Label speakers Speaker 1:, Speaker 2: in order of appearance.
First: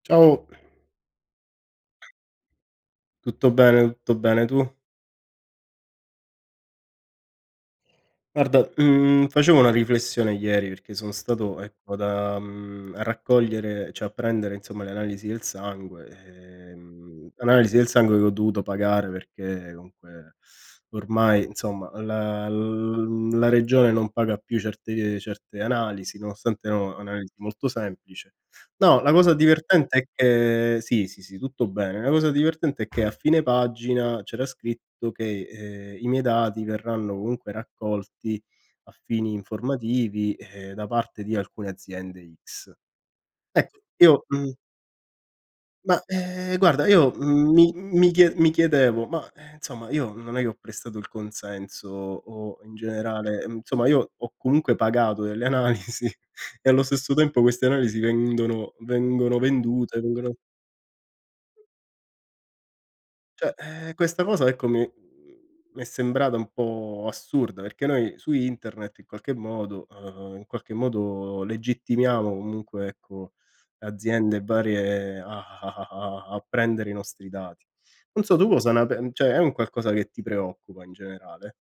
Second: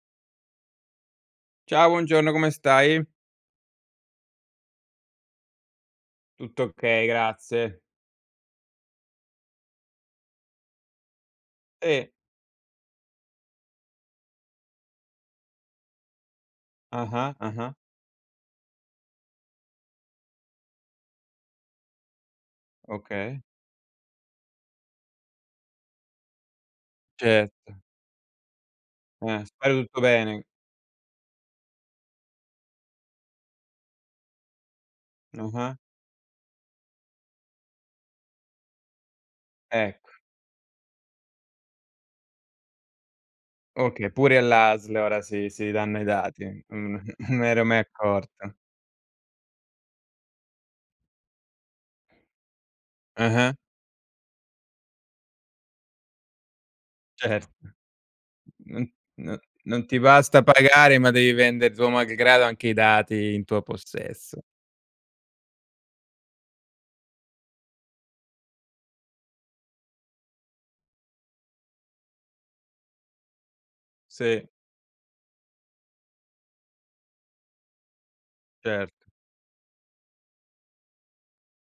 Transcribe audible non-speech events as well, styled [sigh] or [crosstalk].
Speaker 1: Ciao.
Speaker 2: Ciao buongiorno, come stai?
Speaker 1: Tutto bene, tutto bene tu?
Speaker 2: Tutto okay, grazie.
Speaker 1: Guarda, mhmm, facevo una riflessione ieri, perché sono stato ecco
Speaker 2: Eh.
Speaker 1: da mhmm, a raccogliere cioè a prendere insomma le analisi del sangue, ehm,
Speaker 2: Ah-ah, ah-ah.
Speaker 1: analisi del sangue che ho dovuto pagare perché comunque, ormai insomma la l mhmm,
Speaker 2: Okay.
Speaker 1: la regione non paga più certe certe analisi, nonostante erano analisi molto
Speaker 2: Certo.
Speaker 1: semplice. No, la cosa
Speaker 2: Eh, spero
Speaker 1: divertente
Speaker 2: tutto
Speaker 1: è
Speaker 2: bene.
Speaker 1: che sì, sì, sì tutto bene, la cosa divertente è che a fine pagina, c'era scritto che,
Speaker 2: Ah-ah.
Speaker 1: ehm, i miei dati verranno comunque raccolti a fini, ehm,
Speaker 2: Ecco.
Speaker 1: informativi da parte di alcune aziende X. Ecco,
Speaker 2: Okay,
Speaker 1: io
Speaker 2: pure
Speaker 1: mhmm
Speaker 2: all'ASL, ora si si
Speaker 1: ma
Speaker 2: danno i dati.
Speaker 1: eh guarda,
Speaker 2: Mh,
Speaker 1: io
Speaker 2: [chuckles] non m'ero
Speaker 1: mi
Speaker 2: mai
Speaker 1: mi chie mi
Speaker 2: accorto.
Speaker 1: chiedevo, ma, ehm, insomma io non è che ho prestato il consenso, o in generale
Speaker 2: Ah-ah.
Speaker 1: mhmm, somma io ho comunque pagato delle analisi e allo stesso tempo
Speaker 2: Certo.
Speaker 1: queste analisi vendono
Speaker 2: N no
Speaker 1: vengono,
Speaker 2: non ti
Speaker 1: vendute vengono
Speaker 2: basta pagare, ma devi vendere tuo malgrado, anche i dati in tuo
Speaker 1: Cioè eh, questa
Speaker 2: possesso.
Speaker 1: cosa ecco mi mi è sembrata un po' assurda, perché noi su internet in qualche modo ehm, in qualche modo legittimiamo comunque ecco aziende
Speaker 2: Sì.
Speaker 1: varie, a a a a a prendere i nostri dati. Non so tu cosa ne pen
Speaker 2: Certo.
Speaker 1: cioè è un qualcosa che ti preoccupa in generale?